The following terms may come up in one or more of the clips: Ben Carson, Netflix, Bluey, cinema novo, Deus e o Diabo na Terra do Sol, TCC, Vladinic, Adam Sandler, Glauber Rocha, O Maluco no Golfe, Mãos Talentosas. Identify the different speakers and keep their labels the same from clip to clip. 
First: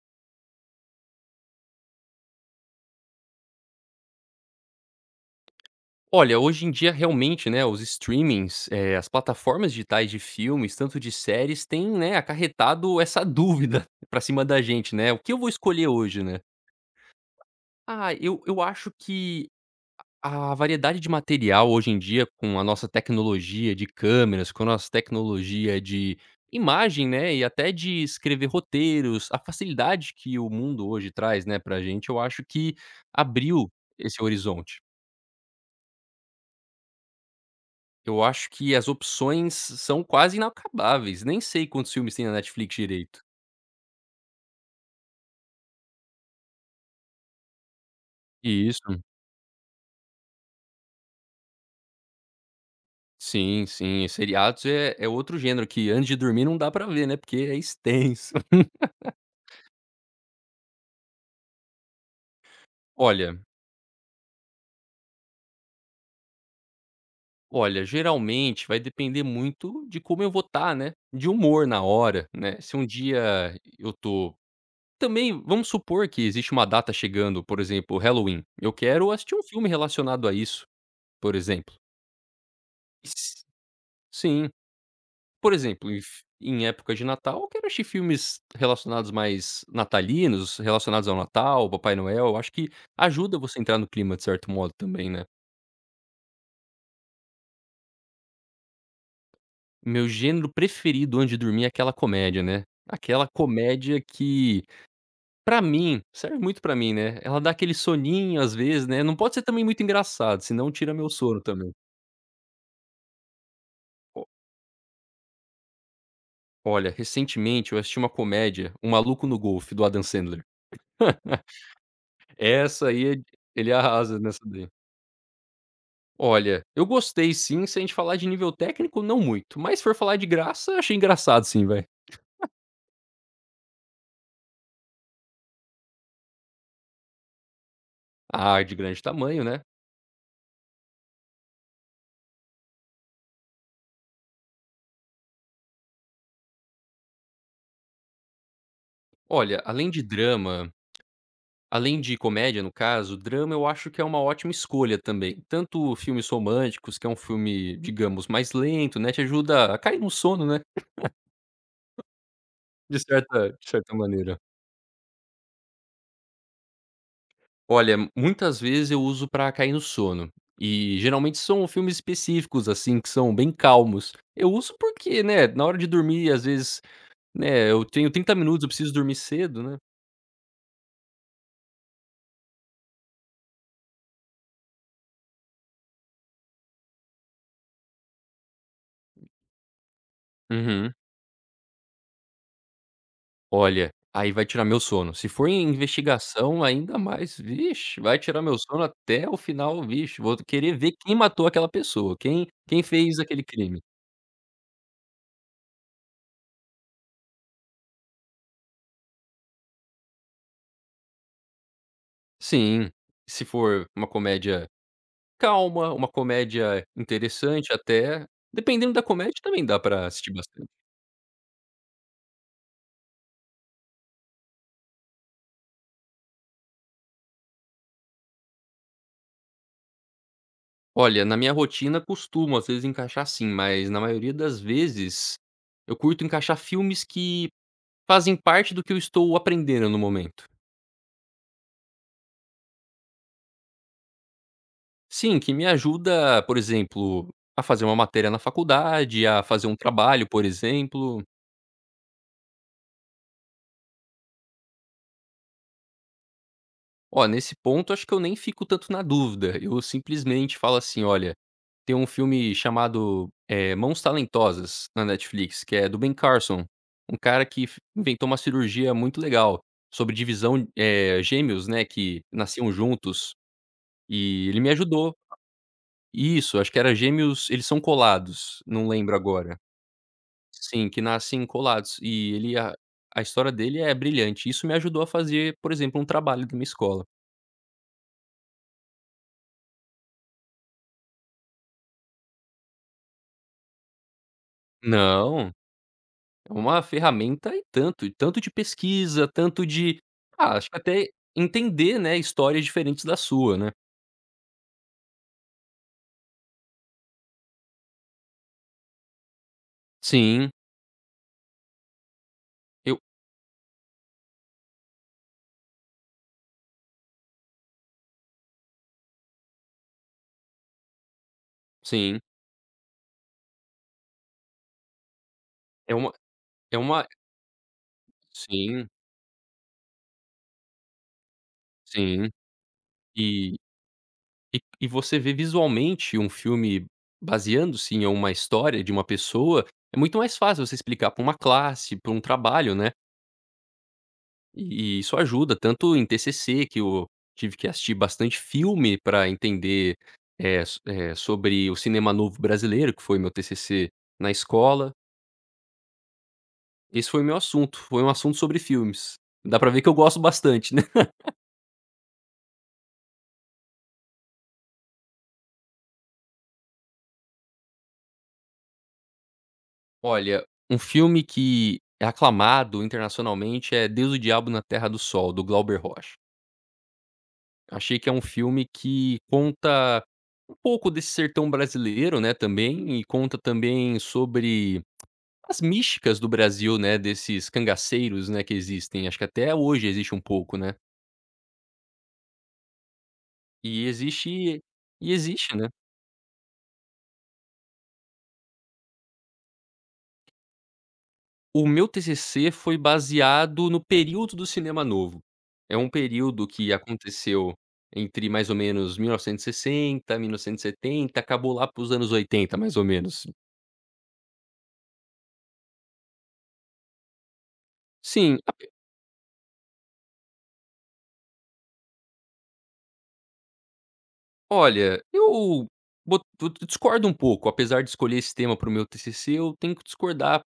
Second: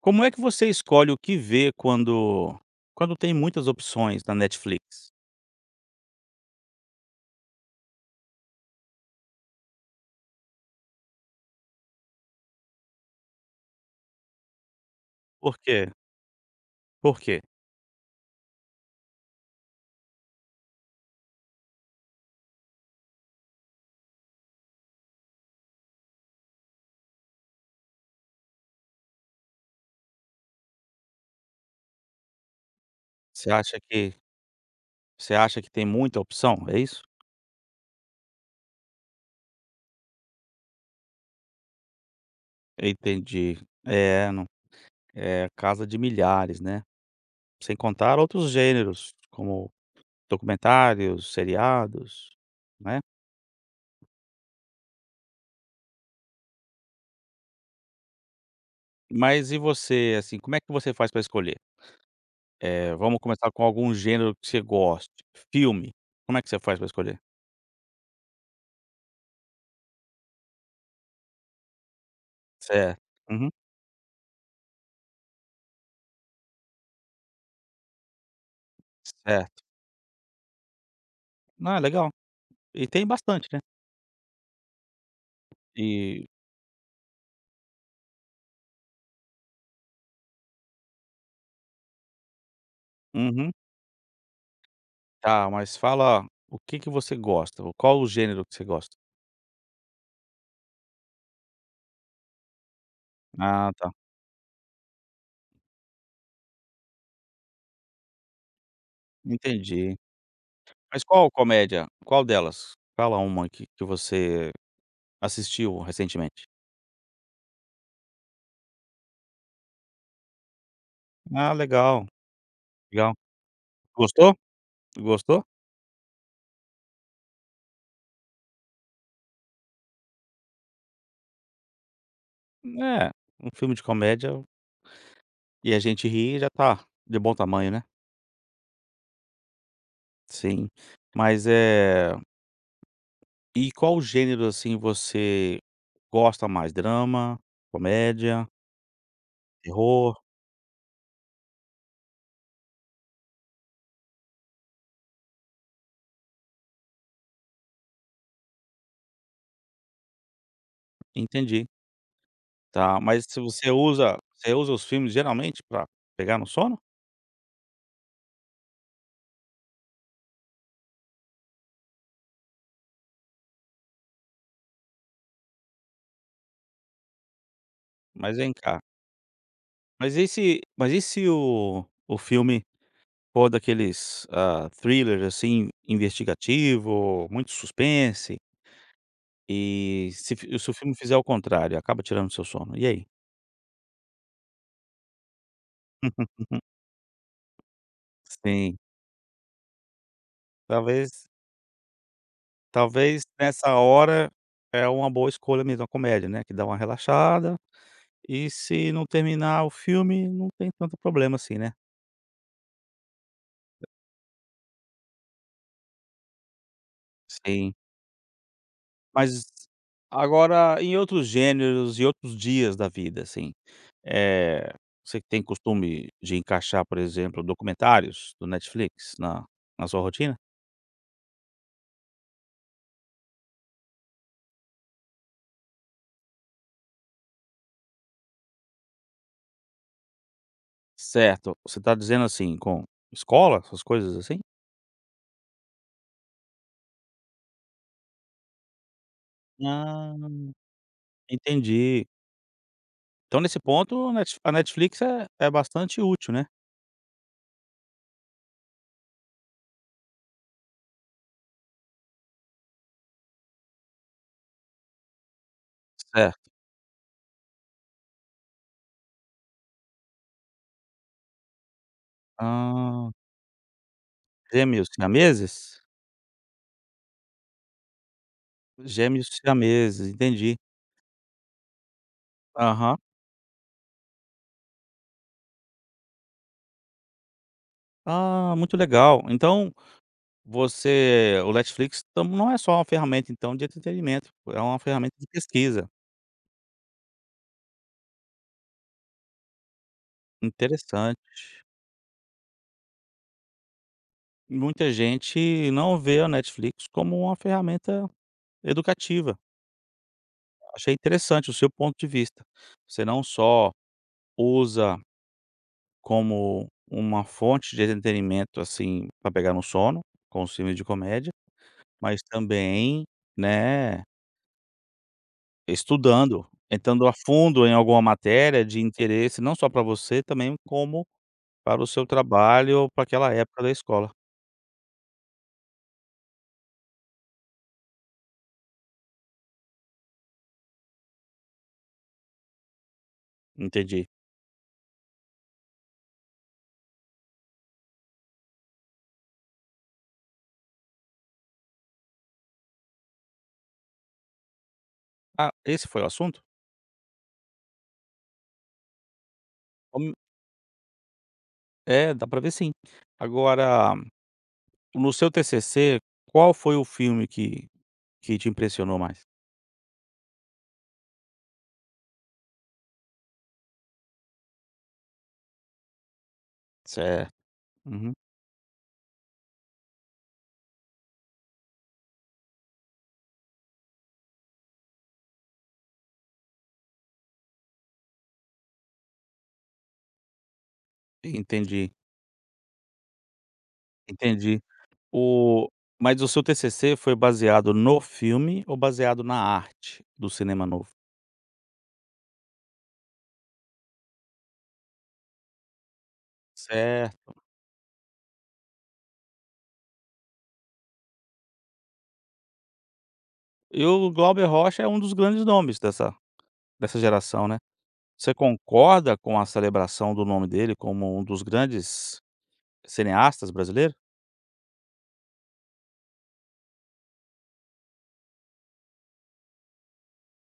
Speaker 1: Como é que você escolhe o que ver quando tem muitas opções na Netflix?
Speaker 2: Olha, hoje em dia realmente, né, os streamings, as plataformas digitais de filmes, tanto de séries, têm, né, acarretado essa dúvida pra cima da gente, né, "O que eu vou
Speaker 1: Por quê?
Speaker 2: escolher hoje?", né.
Speaker 1: Por quê?
Speaker 2: Ah, eu acho que a variedade de material hoje em dia, com a nossa tecnologia de câmeras, com a nossa tecnologia de imagem, né, e até de escrever roteiros, a facilidade que o mundo hoje traz, né, pra gente, eu acho que
Speaker 1: Você
Speaker 2: abriu
Speaker 1: acha que
Speaker 2: esse horizonte.
Speaker 1: você acha que tem muita opção, é isso?
Speaker 2: Eu acho que as opções são quase inacabáveis, nem sei quantos filmes tem na Netflix
Speaker 1: Eu
Speaker 2: direito.
Speaker 1: entendi. É, não é casa de milhares, né. Sem contar outros
Speaker 2: Isso.
Speaker 1: gêneros, como documentários, seriados, né.
Speaker 2: Sim, sim, seriados é outro gênero que antes de dormir não dá pra ver, né, porque é extenso.
Speaker 1: Mas e você, assim, como é que você faz para escolher? Vamos
Speaker 2: Olha
Speaker 1: começar com algum gênero que você goste. Filme, como é que você faz para escolher?
Speaker 2: olha, geralmente vai depender muito de como eu vou estar, né, de humor na hora, né, se um
Speaker 1: Certo. Uhum.
Speaker 2: dia eu tô, também vamos supor que existe uma data chegando, por exemplo, Halloween, eu quero assistir um
Speaker 1: Certo.
Speaker 2: filme relacionado a isso, por exemplo.
Speaker 1: Ah, legal. E tem
Speaker 2: S
Speaker 1: bastante, né.
Speaker 2: sim. Por exemplo, em f
Speaker 1: E
Speaker 2: em época de Natal, eu quero assistir filmes relacionados mais natalinos, relacionados ao Natal, Papai Noel. Eu acho que ajuda
Speaker 1: uhum.
Speaker 2: você a entrar no clima de certo modo também, né.
Speaker 1: Tá, mas fala o que que você gosta, ou qual o gênero que você gosta?
Speaker 2: Meu gênero preferido antes de dormir é aquela comédia, né. Aquela
Speaker 1: Ah, tá,
Speaker 2: comédia que, pra mim, serve muito pra mim, né, ela dá aquele soninho às vezes, né, não pode ser também muito
Speaker 1: entendi.
Speaker 2: engraçado, senão tira
Speaker 1: Mas
Speaker 2: meu
Speaker 1: qual
Speaker 2: sono também.
Speaker 1: comédia? Qual delas? Fala uma que
Speaker 2: O
Speaker 1: você assistiu recentemente.
Speaker 2: olha, recentemente eu assisti uma comédia, O Maluco no Golfe, do Adam Sandler.
Speaker 1: Ah, legal,
Speaker 2: Essa aí
Speaker 1: legal.
Speaker 2: é, ele arrasa
Speaker 1: Gostou?
Speaker 2: nessa daí.
Speaker 1: Gostou?
Speaker 2: Olha, eu gostei sim, se a gente falar de nível técnico, não muito, mas se for falar de graça, achei engraçado sim, vai.
Speaker 1: É, um filme de comédia e a gente ri já tá de bom tamanho, né.
Speaker 2: Ah, de grande tamanho, né.
Speaker 1: Sim. Mas, é, e qual gênero, assim, você gosta mais? Drama, comédia,
Speaker 2: Olha, além de
Speaker 1: terror?
Speaker 2: drama, além de comédia, no caso, drama eu acho que é uma ótima escolha também. Tanto filmes românticos, que é um filme, digamos, mais lento, né, te ajuda a cair no sono, né,
Speaker 1: Entendi.
Speaker 2: de
Speaker 1: Tá, mas
Speaker 2: certa
Speaker 1: se
Speaker 2: de
Speaker 1: você
Speaker 2: certa
Speaker 1: usa
Speaker 2: maneira.
Speaker 1: você usa os filmes geralmente pra pegar no sono?
Speaker 2: Olha, muitas vezes eu uso pra cair no sono, e geralmente são filmes específicos, assim, que são bem calmos. Eu uso porque, né, na hora de dormir, às vezes. Né, eu tenho 30
Speaker 1: Mas vem
Speaker 2: minutos, eu
Speaker 1: cá,
Speaker 2: preciso dormir cedo, né.
Speaker 1: mas e se o filme for daqueles, hã, thrillers, assim, investigativo, muito suspense, e se o
Speaker 2: Uhum.
Speaker 1: filme fizer o contrário, acaba tirando seu sono, e aí?
Speaker 2: Olha, aí vai tirar meu sono. Se for em investigação, ainda mais, vixe, vai tirar meu
Speaker 1: Sim,
Speaker 2: sono até o final, vixe, vou querer ver quem
Speaker 1: talvez
Speaker 2: matou aquela pessoa, quem fez
Speaker 1: talvez
Speaker 2: aquele
Speaker 1: nessa
Speaker 2: crime.
Speaker 1: hora é uma boa escolha mesmo a comédia, né, que dá uma relaxada, e se não terminar o filme, não tem tanto problema assim, né?
Speaker 2: Sim, se for uma comédia calma, uma comédia interessante
Speaker 1: Sim.
Speaker 2: até, dependendo da comédia
Speaker 1: Mas
Speaker 2: também dá pra assistir bastante.
Speaker 1: agora em outros gêneros e outros dias da vida, assim, eh, você que tem costume de encaixar, por exemplo, documentários do Netflix na na sua rotina?
Speaker 2: Olha, na minha rotina costumo às vezes encaixar sim, mas na maioria das vezes eu curto encaixar filmes que fazem parte do que eu estou aprendendo no momento.
Speaker 1: Certo, você tá dizendo, assim, com escola, essas coisas assim?
Speaker 2: Sim, que me ajuda, por exemplo, a fazer uma matéria na faculdade, a fazer um
Speaker 1: Ah,
Speaker 2: trabalho, por exemplo.
Speaker 1: entendi. Então nesse ponto a Netflix é bastante útil, né?
Speaker 2: Ó, nesse ponto acho que eu nem fico tanto na dúvida, eu simplesmente falo assim: "Olha, tem um filme chamado, Mãos Talentosas na Netflix, que é do Ben
Speaker 1: Certo.
Speaker 2: Carson, um cara que f inventou uma cirurgia muito legal sobre divisão, gêmeos, né, que nasciam
Speaker 1: Ah,
Speaker 2: juntos, e ele me
Speaker 1: gêmeos
Speaker 2: ajudou.
Speaker 1: siameses?
Speaker 2: Isso, acho que era gêmeos, eles são colados, não lembro
Speaker 1: Gêmeos
Speaker 2: agora.
Speaker 1: siameses, entendi.
Speaker 2: Sim, que nascem colados, e ele
Speaker 1: Aham.
Speaker 2: a história dele é brilhante. Isso me ajudou a fazer, por exemplo, um trabalho de uma escola.
Speaker 1: Ah, muito legal. Então você o Netflix tam não é só uma ferramenta, então, de entretenimento, é uma ferramenta de
Speaker 2: Não,
Speaker 1: pesquisa,
Speaker 2: é uma ferramenta e tanto de pesquisa, tanto de ah, acho que até
Speaker 1: interessante.
Speaker 2: entender, né, histórias diferentes da sua, né.
Speaker 1: Muita gente não vê a Netflix como uma ferramenta educativa.
Speaker 2: Sim,
Speaker 1: Achei interessante o seu ponto de vista.
Speaker 2: eu,
Speaker 1: Você não só usa como uma fonte de entretenimento, assim, para pegar no sono, com os filmes de comédia, mas
Speaker 2: sim,
Speaker 1: também, né,
Speaker 2: é uma
Speaker 1: estudando,
Speaker 2: é uma
Speaker 1: entrando a fundo em alguma matéria de
Speaker 2: sim,
Speaker 1: interesse, não só para você, também como para o seu
Speaker 2: sim,
Speaker 1: trabalho ou para aquela
Speaker 2: e
Speaker 1: época da escola.
Speaker 2: e você vê visualmente um filme baseando-se em uma história de uma pessoa, é muito mais fácil você explicar para uma classe, para um trabalho, né.
Speaker 1: Entendi.
Speaker 2: E isso ajuda tanto em TCC, que eu tive que assistir bastante filme para entender, eh, sobre o cinema novo brasileiro, que foi meu TCC na escola.
Speaker 1: Ah, esse foi o assunto?
Speaker 2: Esse foi meu assunto, foi um assunto sobre filmes. Dá pra ver que eu
Speaker 1: Hum,
Speaker 2: gosto bastante, né.
Speaker 1: é, dá pra ver sim. Agora, no seu TCC, qual foi o filme que te impressionou mais?
Speaker 2: Olha, um filme que é aclamado internacionalmente é Deus e o Diabo na Terra do Sol, do Glauber Rocha.
Speaker 1: Certo.
Speaker 2: Achei que é
Speaker 1: Uhum.
Speaker 2: um filme que conta um pouco desse sertão brasileiro, né, também, e conta também sobre as místicas do Brasil, né, desses cangaceiros, né, que existem. Acho que até hoje existe um pouco, né.
Speaker 1: Entendi,
Speaker 2: E existe,
Speaker 1: entendi.
Speaker 2: e existe, né.
Speaker 1: O mas o seu TCC foi baseado no filme ou baseado na arte do cinema novo?
Speaker 2: O meu TCC foi baseado no período do cinema novo. É um período que
Speaker 1: Certo.
Speaker 2: aconteceu entre mais ou menos mil novecentos e sessenta, 1970, acabou lá para os anos 80, mais ou menos.
Speaker 1: E o Glauber Rocha é um dos grandes nomes dessa dessa geração, né. Você
Speaker 2: Sim.
Speaker 1: concorda com a celebração do nome dele como um dos grandes cineastas brasileiros?
Speaker 2: Olha, eu discordo um pouco, apesar de escolher esse tema para o meu TCC, eu tenho que discordar,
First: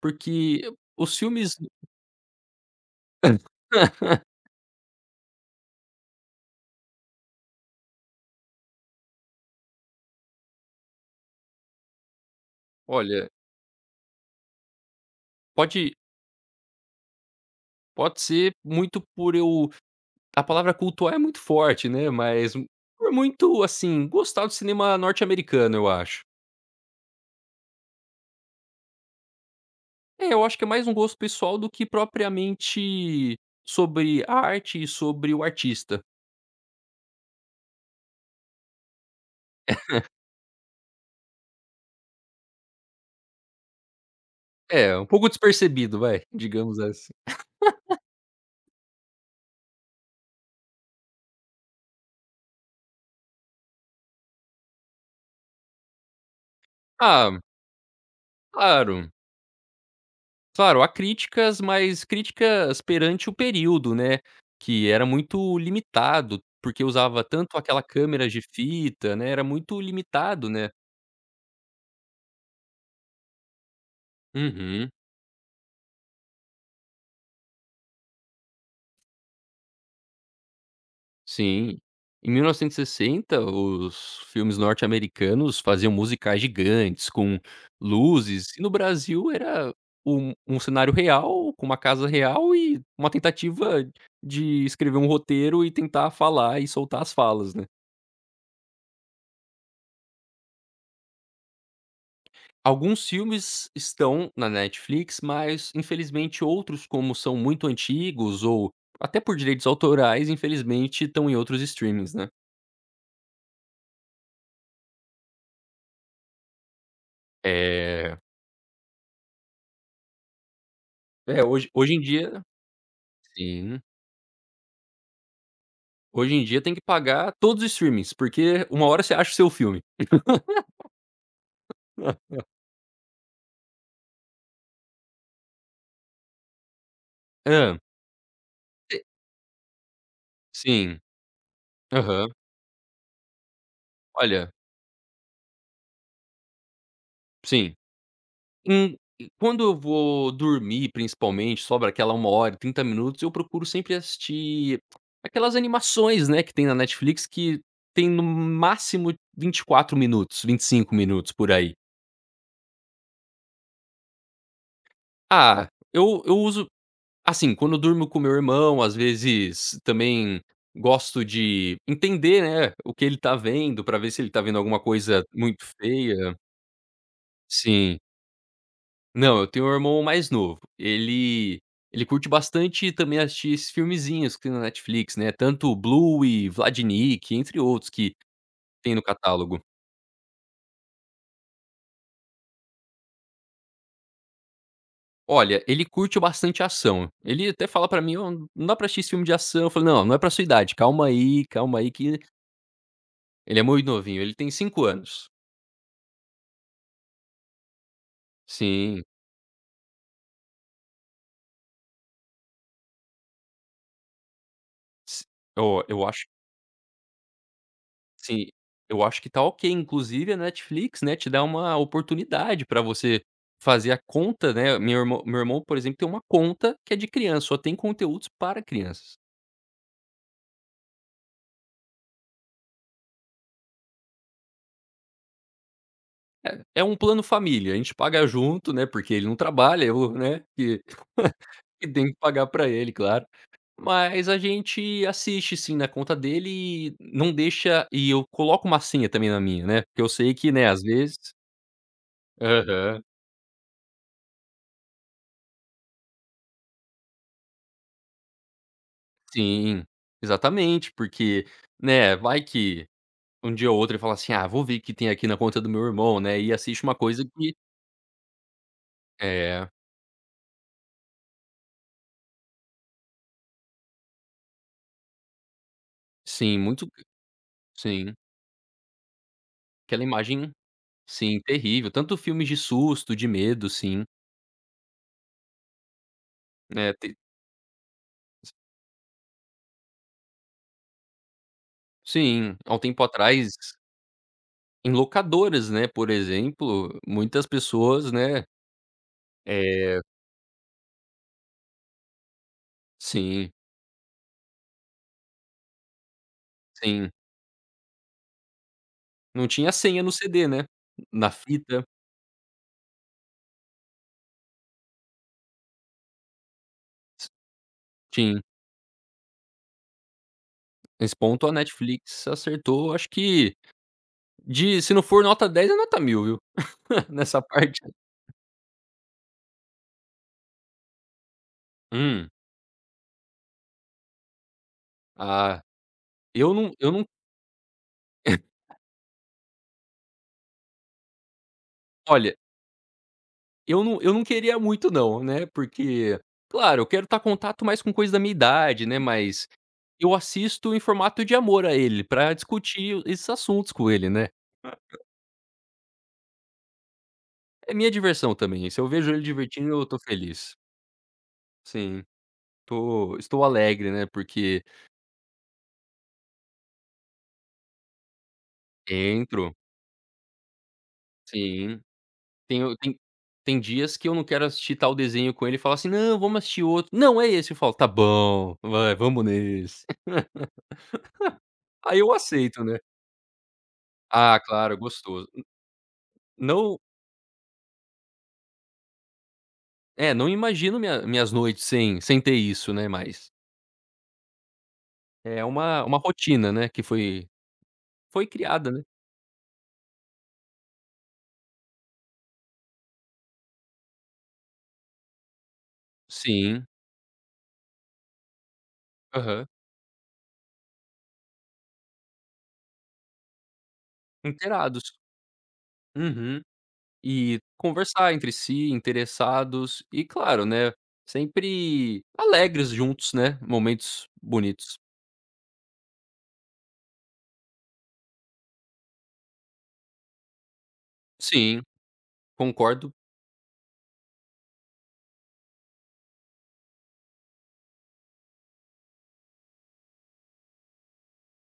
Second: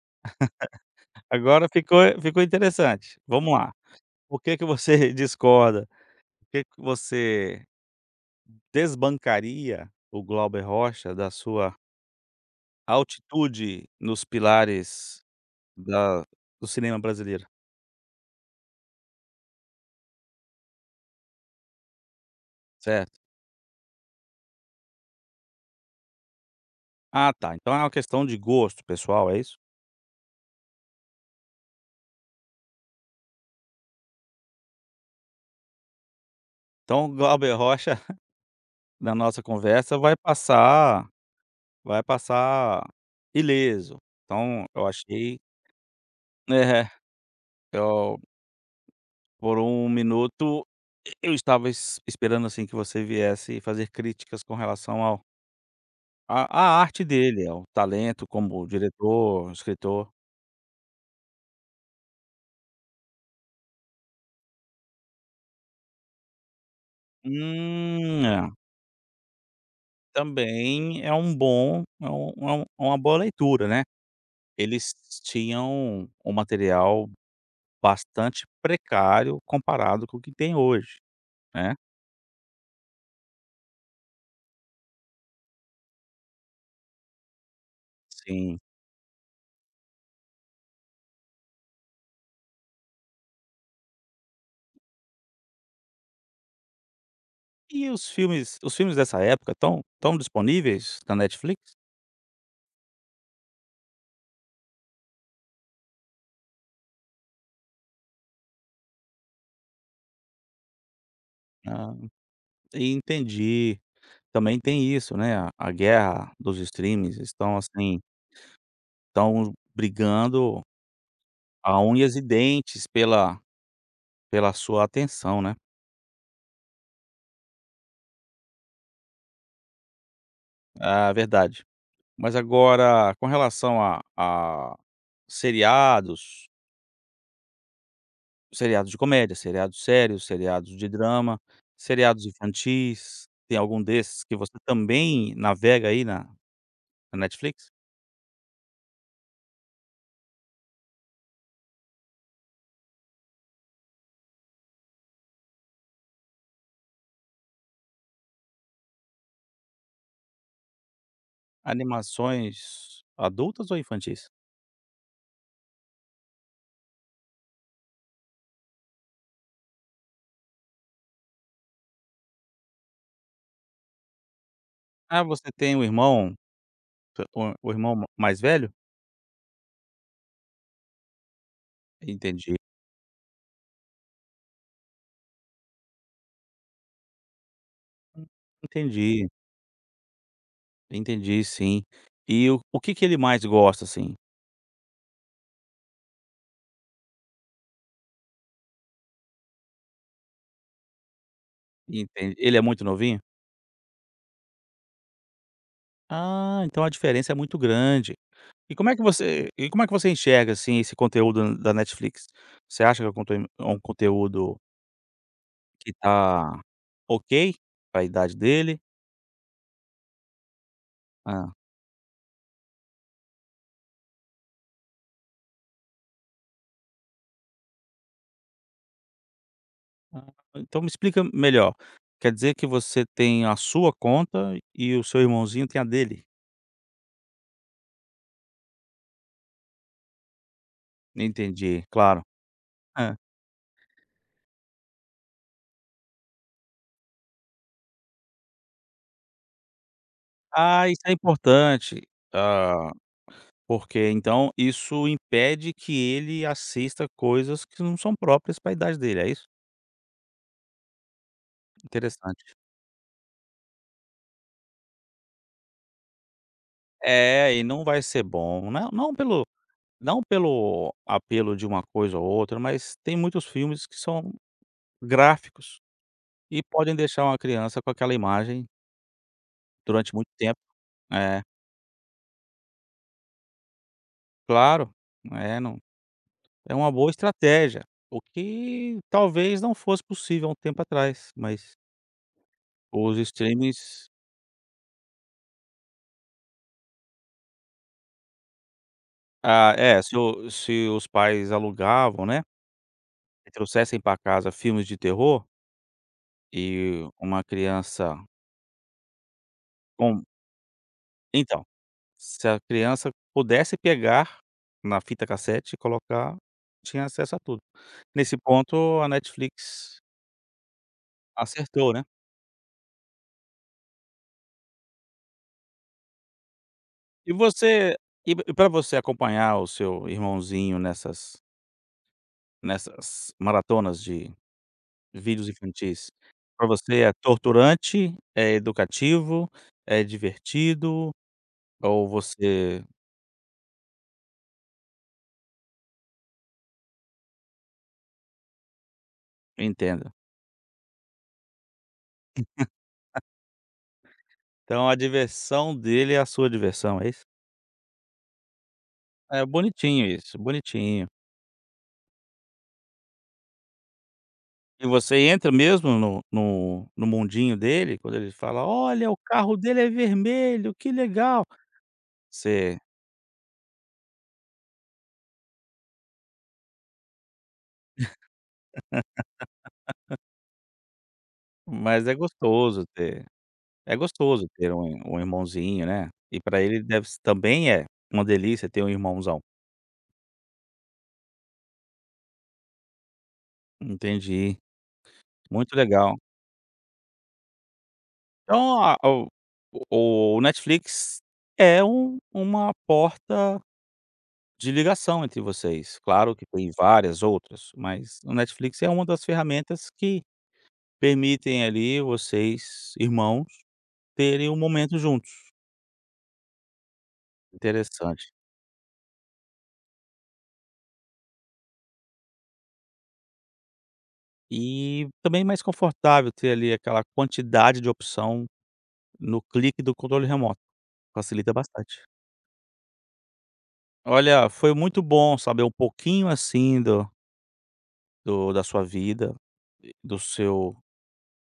Speaker 2: porque os filmes
Speaker 1: Agora ficou interessante. Vamos lá. Por que que você discorda? Por que que você desbancaria o Glauber Rocha da sua
Speaker 2: olha,
Speaker 1: altitude nos pilares
Speaker 2: pode
Speaker 1: da do cinema brasileiro,
Speaker 2: pode ser muito por eu, a palavra cultuar é muito forte, né, mas por
Speaker 1: certo?
Speaker 2: muito, assim, gostar do cinema norte-americano, eu acho.
Speaker 1: Ah, tá, então é uma questão de gosto pessoal, é isso?
Speaker 2: É, eu acho que é mais um gosto pessoal do que propriamente sobre a arte e sobre o artista.
Speaker 1: Então o Glauber Rocha, na nossa conversa, vai passar ileso. Então eu
Speaker 2: É, um pouco
Speaker 1: achei
Speaker 2: despercebido, vai, digamos
Speaker 1: é,
Speaker 2: assim.
Speaker 1: eu por um minuto, eu estava es esperando, assim, que você viesse fazer críticas com relação ao a à arte
Speaker 2: Ah,
Speaker 1: dele, ao talento como
Speaker 2: claro.
Speaker 1: diretor, escritor.
Speaker 2: Claro, há críticas, mas críticas perante o período, né, que era muito limitado, porque usava tanto aquela câmera de
Speaker 1: É.
Speaker 2: fita, né, era muito limitado, né.
Speaker 1: Também é um bom é um é um é uma boa leitura, né.
Speaker 2: Uhum,
Speaker 1: Eles tinham um material bastante precário comparado com o que tem hoje, né.
Speaker 2: sim. Em 1960, os filmes norte-americanos faziam musicais gigantes com luzes,
Speaker 1: Sim.
Speaker 2: e no Brasil era um cenário real, com uma casa real e uma tentativa de escrever um roteiro e tentar falar e soltar as falas, né.
Speaker 1: E os filmes dessa época estão disponíveis na Netflix?
Speaker 2: Alguns filmes estão na Netflix, mas infelizmente outros, como são muito antigos ou até por direitos autorais, infelizmente estão em outros
Speaker 1: Ah,
Speaker 2: streamings, né.
Speaker 1: entendi. Também tem isso, né, a guerra dos streams estão, assim,
Speaker 2: É,
Speaker 1: estão brigando
Speaker 2: é, hoje
Speaker 1: a
Speaker 2: hoje em
Speaker 1: unhas e
Speaker 2: dia
Speaker 1: dentes pela
Speaker 2: sim,
Speaker 1: pela sua atenção, né.
Speaker 2: hoje em dia tem que pagar todos os streamings, porque uma hora você acha o seu filme.
Speaker 1: É verdade. Mas agora com relação a seriados,
Speaker 2: Hã.
Speaker 1: seriados de
Speaker 2: Te
Speaker 1: comédia, seriados sérios, seriados de
Speaker 2: Sim.
Speaker 1: drama, seriados
Speaker 2: Aham.
Speaker 1: infantis, tem algum desses que
Speaker 2: Olha,
Speaker 1: você também navega aí na na Netflix?
Speaker 2: sim. E quando eu vou dormir, principalmente, sobra aquela uma hora e 30 minutos, eu procuro sempre assistir aquelas animações, né, que tem na Netflix que tem no máximo 24 minutos, 25 minutos, por aí.
Speaker 1: Animações adultas ou infantis?
Speaker 2: Ah, eu uso assim, quando eu durmo com meu irmão, às vezes também gosto de entender, né, o que ele tá vendo, pra ver se ele tá vendo alguma
Speaker 1: Ah,
Speaker 2: coisa
Speaker 1: você
Speaker 2: muito
Speaker 1: tem um irmão,
Speaker 2: feia.
Speaker 1: o
Speaker 2: Sim.
Speaker 1: irmão mais velho?
Speaker 2: Não, eu tenho um irmão mais novo. Ele curte
Speaker 1: Entendi.
Speaker 2: bastante também assistir esses filmezinhos que tem na Netflix, né, tanto Bluey, Vladinic, entre outros que tem no
Speaker 1: Entendi,
Speaker 2: catálogo.
Speaker 1: entendi sim. E o que que ele mais gosta, assim?
Speaker 2: Olha, ele curte bastante ação. Ele até fala pra mim: "Ó, não dá pra assistir esse filme de ação". Eu falo: "Não, não é pra sua idade, calma aí que".
Speaker 1: Enten ele é muito novinho?
Speaker 2: Ele é muito novinho, ele tem 5 anos.
Speaker 1: Ah, então a diferença é muito grande. E como é que
Speaker 2: Sim,
Speaker 1: você e como é que você enxerga, assim, esse conteúdo da Netflix? Você acha que é um conten é um conteúdo
Speaker 2: s
Speaker 1: que
Speaker 2: eu acho
Speaker 1: tá ok pra idade
Speaker 2: sim,
Speaker 1: dele?
Speaker 2: eu acho que tá ok, inclusive a Netflix, né, te dá
Speaker 1: Hã.
Speaker 2: uma oportunidade pra você fazer a conta, né, meu irmão, por exemplo, tem uma conta que é de criança, só tem conteúdos para crianças.
Speaker 1: Ah, então me explica melhor. Quer dizer que você tem a sua conta e o seu irmãozinho tem a dele?
Speaker 2: É um plano família, a gente paga junto, né, porque ele não trabalha, eu, né, que
Speaker 1: Entendi,
Speaker 2: que tenho que
Speaker 1: claro.
Speaker 2: pagar pra ele, claro. Mas a gente assiste sim na conta dele, e não deixa, e eu coloco uma senha também na minha, né, porque eu sei que, né, às
Speaker 1: Ah, isso é
Speaker 2: vezes.
Speaker 1: importante, ah,
Speaker 2: Aham.
Speaker 1: porque então isso impede que ele assista coisas que não são próprias para a idade dele, é isso?
Speaker 2: Sim, exatamente, porque, né, vai
Speaker 1: Interessante.
Speaker 2: que um dia ou outro ele fala assim: "Ah, vou ver o que tem aqui na conta do meu irmão", né, e assiste uma coisa
Speaker 1: É,
Speaker 2: que
Speaker 1: e não vai ser bom, pelo
Speaker 2: é,
Speaker 1: não pelo apelo de uma coisa ou outra, mas tem muitos filmes que são gráficos
Speaker 2: sim,
Speaker 1: e
Speaker 2: muito,
Speaker 1: podem deixar uma criança com
Speaker 2: sim,
Speaker 1: aquela imagem
Speaker 2: aquela
Speaker 1: durante muito
Speaker 2: imagem,
Speaker 1: tempo.
Speaker 2: sim,
Speaker 1: É,
Speaker 2: terrível, tanto filmes de susto, de medo, sim,
Speaker 1: claro, é não é uma
Speaker 2: né,
Speaker 1: boa
Speaker 2: te,
Speaker 1: estratégia, o que talvez não fosse possível há um tempo atrás, mas
Speaker 2: sim, há um tempo
Speaker 1: os
Speaker 2: atrás,
Speaker 1: streamings.
Speaker 2: em locadoras, né, por exemplo, muitas pessoas, né,
Speaker 1: Ah,
Speaker 2: é,
Speaker 1: é, se o se os pais alugavam, né,
Speaker 2: sim,
Speaker 1: e trouxessem para casa filmes de terror, e
Speaker 2: sim,
Speaker 1: uma criança
Speaker 2: não tinha senha no
Speaker 1: com
Speaker 2: CD, né, na
Speaker 1: então,
Speaker 2: fita,
Speaker 1: se a criança pudesse pegar na fita cassete e colocar, tinha acesso a tudo. Nesse
Speaker 2: sim,
Speaker 1: ponto, a Netflix
Speaker 2: nesse ponto a
Speaker 1: acertou, né.
Speaker 2: Netflix acertou, acho que. De se não for nota 10 é nota mil, viu.
Speaker 1: E
Speaker 2: Nessa parte.
Speaker 1: você e para você acompanhar o seu irmãozinho nessas
Speaker 2: Hum.
Speaker 1: nessas maratonas de vídeos
Speaker 2: Ah,
Speaker 1: infantis, para
Speaker 2: eu
Speaker 1: você
Speaker 2: não
Speaker 1: é torturante, é educativo, é divertido? Ou
Speaker 2: olha,
Speaker 1: você
Speaker 2: eu não queria muito não, né, porque, claro, eu quero estar contato mais com coisa da minha idade, né, mas
Speaker 1: entenda.
Speaker 2: eu assisto em formato de amor a ele, pra discutir esses assuntos com ele, né.
Speaker 1: Então a diversão dele é a sua diversão, é isso?
Speaker 2: É minha diversão também, se eu vejo ele
Speaker 1: É
Speaker 2: divertindo eu tô
Speaker 1: bonitinho isso,
Speaker 2: feliz.
Speaker 1: bonitinho.
Speaker 2: Sim, tô, estou alegre, né, porque
Speaker 1: E você entra mesmo no no mundinho dele, quando ele fala: "Olha, o
Speaker 2: entro.
Speaker 1: carro dele é vermelho, que legal".
Speaker 2: Sim. Tem o
Speaker 1: Você
Speaker 2: tem tem dias que eu não quero assistir tal desenho com ele e falo assim: "Não, vamos assistir outro". "Não, é esse". Eu falo: "Tá bom, vai, vamos nesse". Aí
Speaker 1: mas
Speaker 2: eu
Speaker 1: é
Speaker 2: aceito, né.
Speaker 1: gostoso ter é
Speaker 2: Ah,
Speaker 1: gostoso ter
Speaker 2: claro,
Speaker 1: um
Speaker 2: gostoso.
Speaker 1: irmãozinho, né. E pra
Speaker 2: Não
Speaker 1: ele deve se também é uma delícia ter um irmãozão.
Speaker 2: é, não imagino minhas noites sem ter isso, né, mas
Speaker 1: Entendi,
Speaker 2: é
Speaker 1: muito
Speaker 2: uma
Speaker 1: legal.
Speaker 2: rotina, né, que foi criada,
Speaker 1: Então
Speaker 2: né.
Speaker 1: a o Netflix é uma porta de ligação entre vocês. Claro que
Speaker 2: Sim,
Speaker 1: tem várias outras, mas o Netflix é uma das
Speaker 2: aham.
Speaker 1: ferramentas que permitem ali vocês, irmãos, terem um
Speaker 2: Inteirados.
Speaker 1: momento juntos.
Speaker 2: Uhum. E conversar entre
Speaker 1: Interessante.
Speaker 2: si, interessados e claro, né, sempre alegres juntos, né, momentos bonitos.
Speaker 1: E também é mais confortável ter ali aquela quantidade de opção no clique do controle remoto. Facilita
Speaker 2: Sim.
Speaker 1: bastante.
Speaker 2: Concordo.
Speaker 1: Olha, foi muito bom saber um pouquinho assim do, da sua vida, e do seu,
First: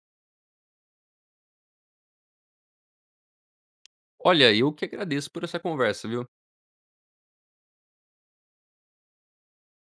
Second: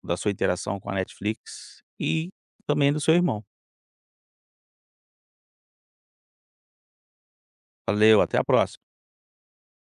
Speaker 1: da sua interação com a Netflix e também do seu irmão.
Speaker 2: Olha, eu que agradeço por essa conversa, viu?
Speaker 1: Valeu, até a próxima.